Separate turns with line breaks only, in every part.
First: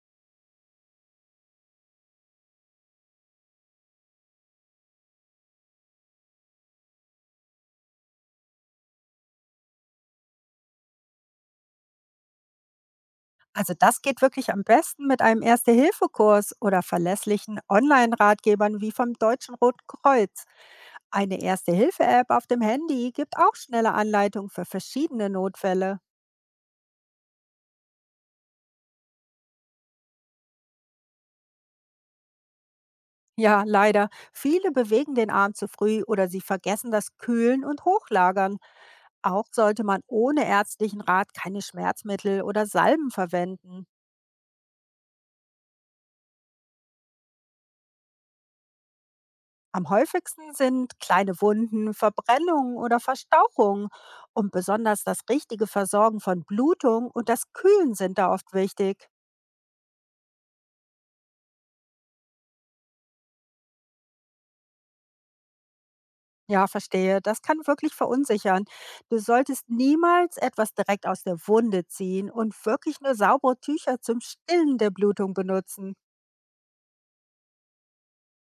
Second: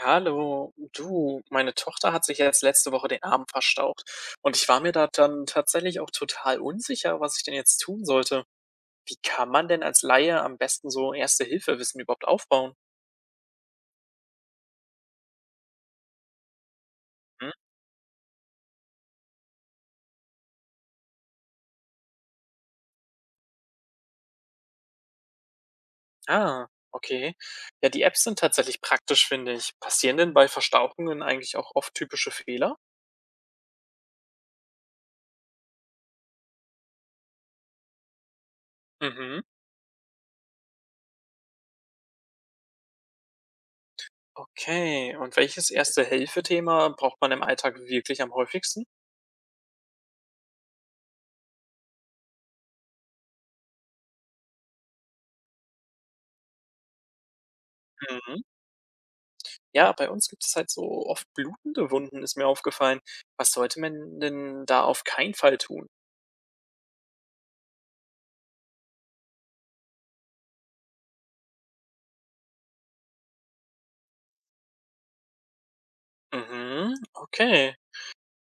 Hallo, du, meine Tochter hat sich jetzt letzte Woche den Arm verstaucht und ich war mir da dann tatsächlich auch total unsicher, was ich denn jetzt tun sollte. Wie kann man denn als Laie am besten so Erste-Hilfe-Wissen überhaupt aufbauen?
Also das geht wirklich am besten mit einem Erste-Hilfe-Kurs oder
Hm?
verlässlichen Online-Ratgebern wie vom Deutschen Roten Kreuz. Eine Erste-Hilfe-App auf dem Handy gibt auch schnelle Anleitungen für verschiedene Notfälle.
Ah, okay. Ja, die Apps sind tatsächlich praktisch, finde ich. Passieren denn bei Verstauchungen eigentlich auch oft typische Fehler?
Ja, leider. Viele bewegen den Arm zu früh oder sie vergessen das Kühlen und Hochlagern.
Mhm.
Auch sollte man ohne ärztlichen Rat keine Schmerzmittel oder Salben verwenden.
Okay, und welches Erste-Hilfe-Thema braucht man im Alltag wirklich am häufigsten?
Am häufigsten sind kleine Wunden, Verbrennungen oder Verstauchungen. Und besonders das richtige Versorgen von Blutung und das Kühlen sind da
Mhm.
oft wichtig.
Ja, bei uns gibt es halt so oft blutende Wunden, ist mir aufgefallen. Was sollte man denn da auf keinen Fall tun?
Ja, verstehe. Das kann wirklich verunsichern. Du solltest niemals etwas direkt aus der Wunde ziehen und wirklich nur saubere Tücher zum Stillen der Blutung benutzen.
Mhm, okay.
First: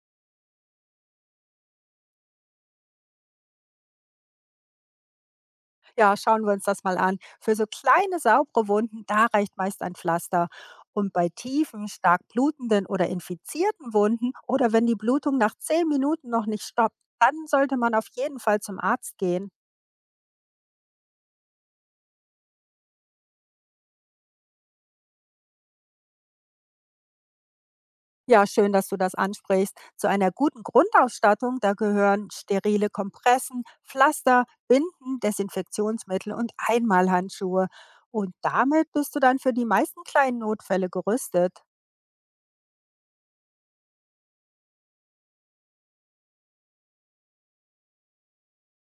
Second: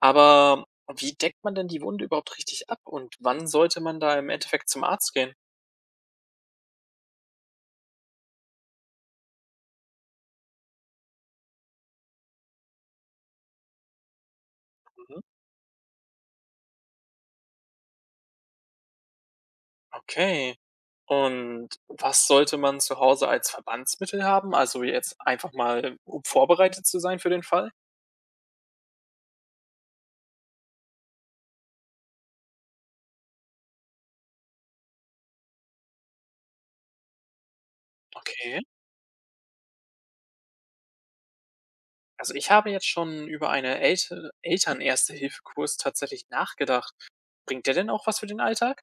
Aber wie deckt man denn die Wunde überhaupt richtig ab und wann sollte man da im Endeffekt zum Arzt gehen?
Ja, schauen wir uns das mal an. Für so kleine, saubere Wunden, da reicht meist ein Pflaster. Und bei tiefen, stark blutenden oder infizierten Wunden oder wenn die
Mhm.
Blutung nach 10 Minuten noch nicht stoppt, dann sollte man auf jeden Fall zum Arzt gehen.
Okay. Und was sollte man zu Hause als Verbandsmittel haben? Also jetzt einfach mal, um vorbereitet zu sein für den Fall?
Ja, schön, dass du das ansprichst. Zu einer guten Grundausstattung, da gehören sterile Kompressen, Pflaster, Binden, Desinfektionsmittel und Einmalhandschuhe. Und
Okay.
damit bist du dann für die meisten kleinen Notfälle gerüstet.
Also ich habe jetzt schon über einen Eltern-Erste-Hilfe-Kurs tatsächlich nachgedacht. Bringt der denn auch was für den Alltag?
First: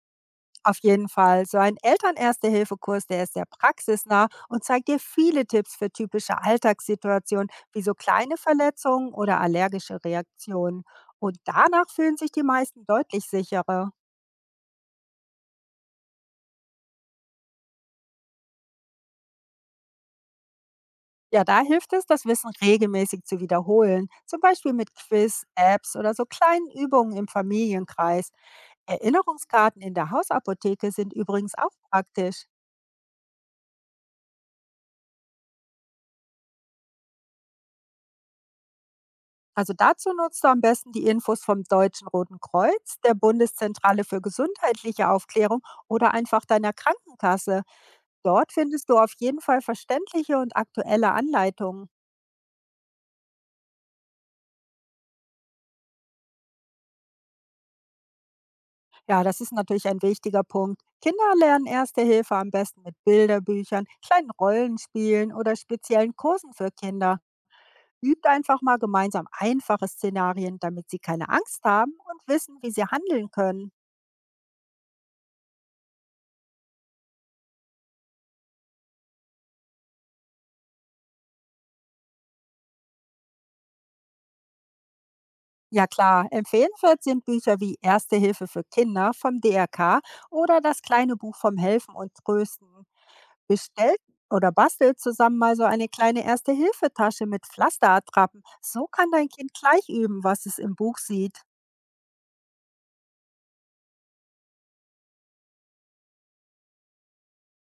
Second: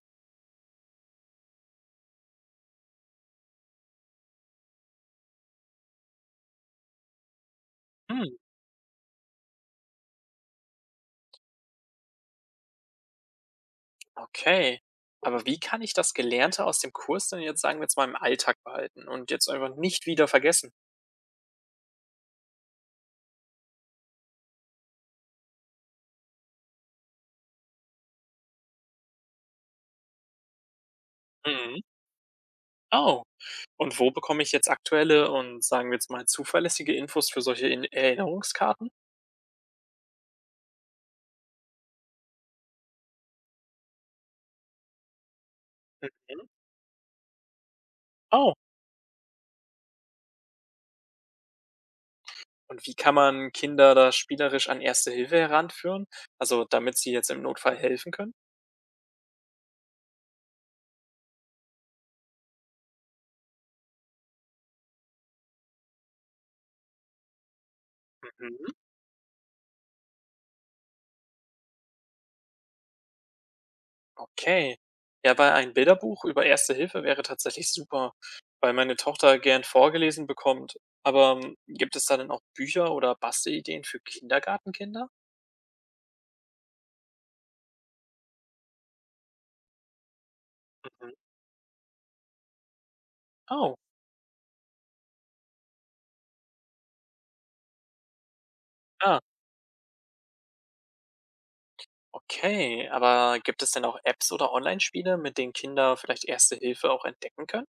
Auf jeden Fall. So ein Eltern-Erste-Hilfe-Kurs, der ist sehr praxisnah und zeigt dir viele Tipps für typische Alltagssituationen, wie so kleine
Hm.
Verletzungen oder allergische Reaktionen. Und danach fühlen sich die meisten deutlich sicherer.
Okay. Aber wie kann ich das Gelernte aus dem Kurs denn jetzt, sagen wir jetzt mal, im Alltag behalten und jetzt einfach nicht wieder vergessen?
Ja, da hilft es, das Wissen regelmäßig zu wiederholen, zum Beispiel mit Quiz, Apps oder so kleinen Übungen im Familienkreis. Erinnerungskarten in der Hausapotheke sind übrigens auch
Mhm.
praktisch.
Oh, und wo bekomme ich jetzt aktuelle und sagen wir jetzt mal zuverlässige Infos für solche In Erinnerungskarten?
Also dazu nutzt du am besten die Infos vom Deutschen Roten Kreuz, der Bundeszentrale für gesundheitliche Aufklärung oder einfach
Mhm.
deiner Krankenkasse. Dort
Oh,
findest du auf jeden Fall verständliche und aktuelle Anleitungen.
und wie kann man Kinder da spielerisch an Erste Hilfe heranführen? Also damit sie jetzt im Notfall helfen können?
Ja, das ist natürlich ein wichtiger Punkt. Kinder lernen Erste Hilfe am besten mit Bilderbüchern, kleinen Rollenspielen oder speziellen Kursen für Kinder. Übt einfach
Mhm.
mal gemeinsam einfache Szenarien, damit sie keine Angst haben und wissen, wie sie handeln können.
Okay. Ja, weil ein Bilderbuch über Erste Hilfe wäre tatsächlich super, weil meine Tochter gern vorgelesen bekommt. Aber gibt es da denn auch Bücher oder Bastelideen für Kindergartenkinder?
Ja klar, empfehlenswert sind Bücher wie Erste Hilfe für Kinder vom DRK oder das
Mhm.
kleine Buch vom Helfen und Trösten.
Oh,
Bestellt oder bastelt zusammen mal so eine kleine Erste-Hilfe-Tasche mit Pflasterattrappen. So kann
ah,
dein Kind gleich üben, was es im Buch sieht.
okay. Aber gibt es denn auch Apps oder Online-Spiele, mit denen Kinder vielleicht Erste Hilfe auch entdecken können?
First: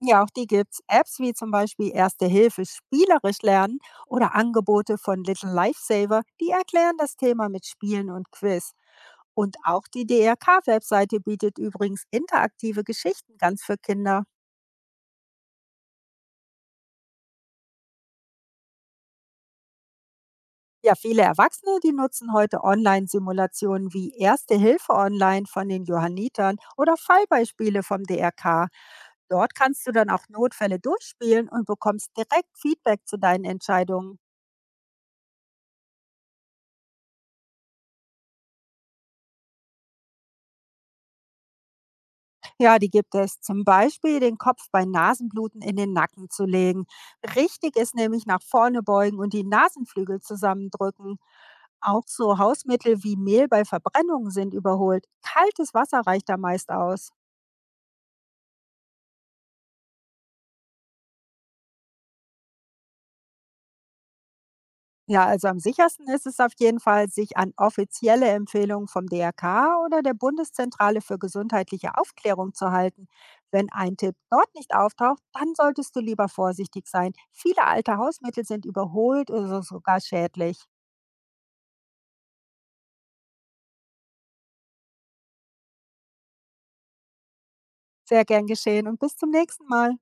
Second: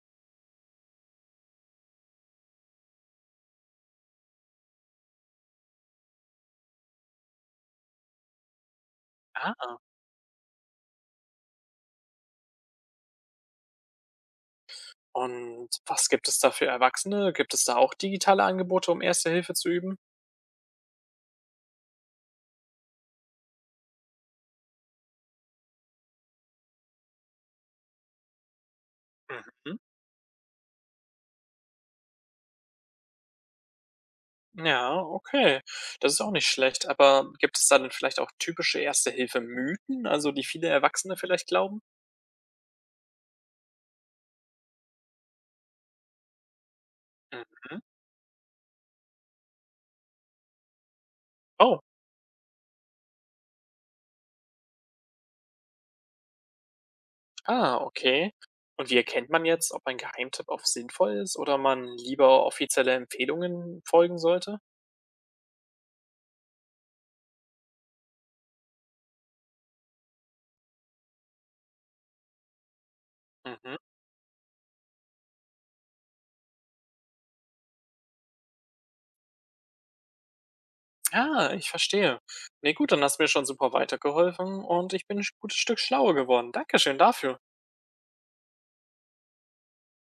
Ja, auch die gibt's. Apps wie zum Beispiel Erste Hilfe spielerisch lernen oder Angebote von Little Lifesaver, die erklären das Thema mit Spielen und Quiz. Und
Ah.
auch die DRK-Webseite bietet übrigens interaktive Geschichten ganz für Kinder.
Und was gibt es da für Erwachsene? Gibt es da auch digitale Angebote, um Erste Hilfe zu üben?
Ja, viele Erwachsene, die nutzen heute Online-Simulationen wie Erste Hilfe online von den Johannitern oder Fallbeispiele vom DRK. Dort
Mhm.
kannst du dann auch Notfälle durchspielen und bekommst direkt Feedback zu deinen Entscheidungen.
Ja, okay. Das ist auch nicht schlecht. Aber gibt es da denn vielleicht auch typische Erste-Hilfe-Mythen, also die viele Erwachsene vielleicht glauben?
Ja, die gibt es zum Beispiel, den Kopf bei Nasenbluten in den Nacken zu legen. Richtig
Mhm.
ist nämlich nach vorne beugen und die Nasenflügel zusammendrücken.
Oh,
Auch so Hausmittel wie Mehl bei Verbrennungen sind überholt. Kaltes Wasser reicht da meist aus.
ah, okay. Und wie erkennt man jetzt, ob ein Geheimtipp auf sinnvoll ist oder man lieber offizielle Empfehlungen folgen sollte?
Ja, also am sichersten ist es auf jeden Fall, sich an offizielle Empfehlungen vom DRK oder der Bundeszentrale für gesundheitliche Aufklärung zu halten. Wenn
Mhm.
ein Tipp dort nicht auftaucht, dann solltest du lieber vorsichtig sein. Viele alte Hausmittel sind überholt oder sogar schädlich.
Ah, ich verstehe. Nee, gut, dann hast du mir schon super weitergeholfen und ich bin ein gutes Stück schlauer geworden. Dankeschön dafür.
Sehr gern geschehen und bis zum nächsten Mal.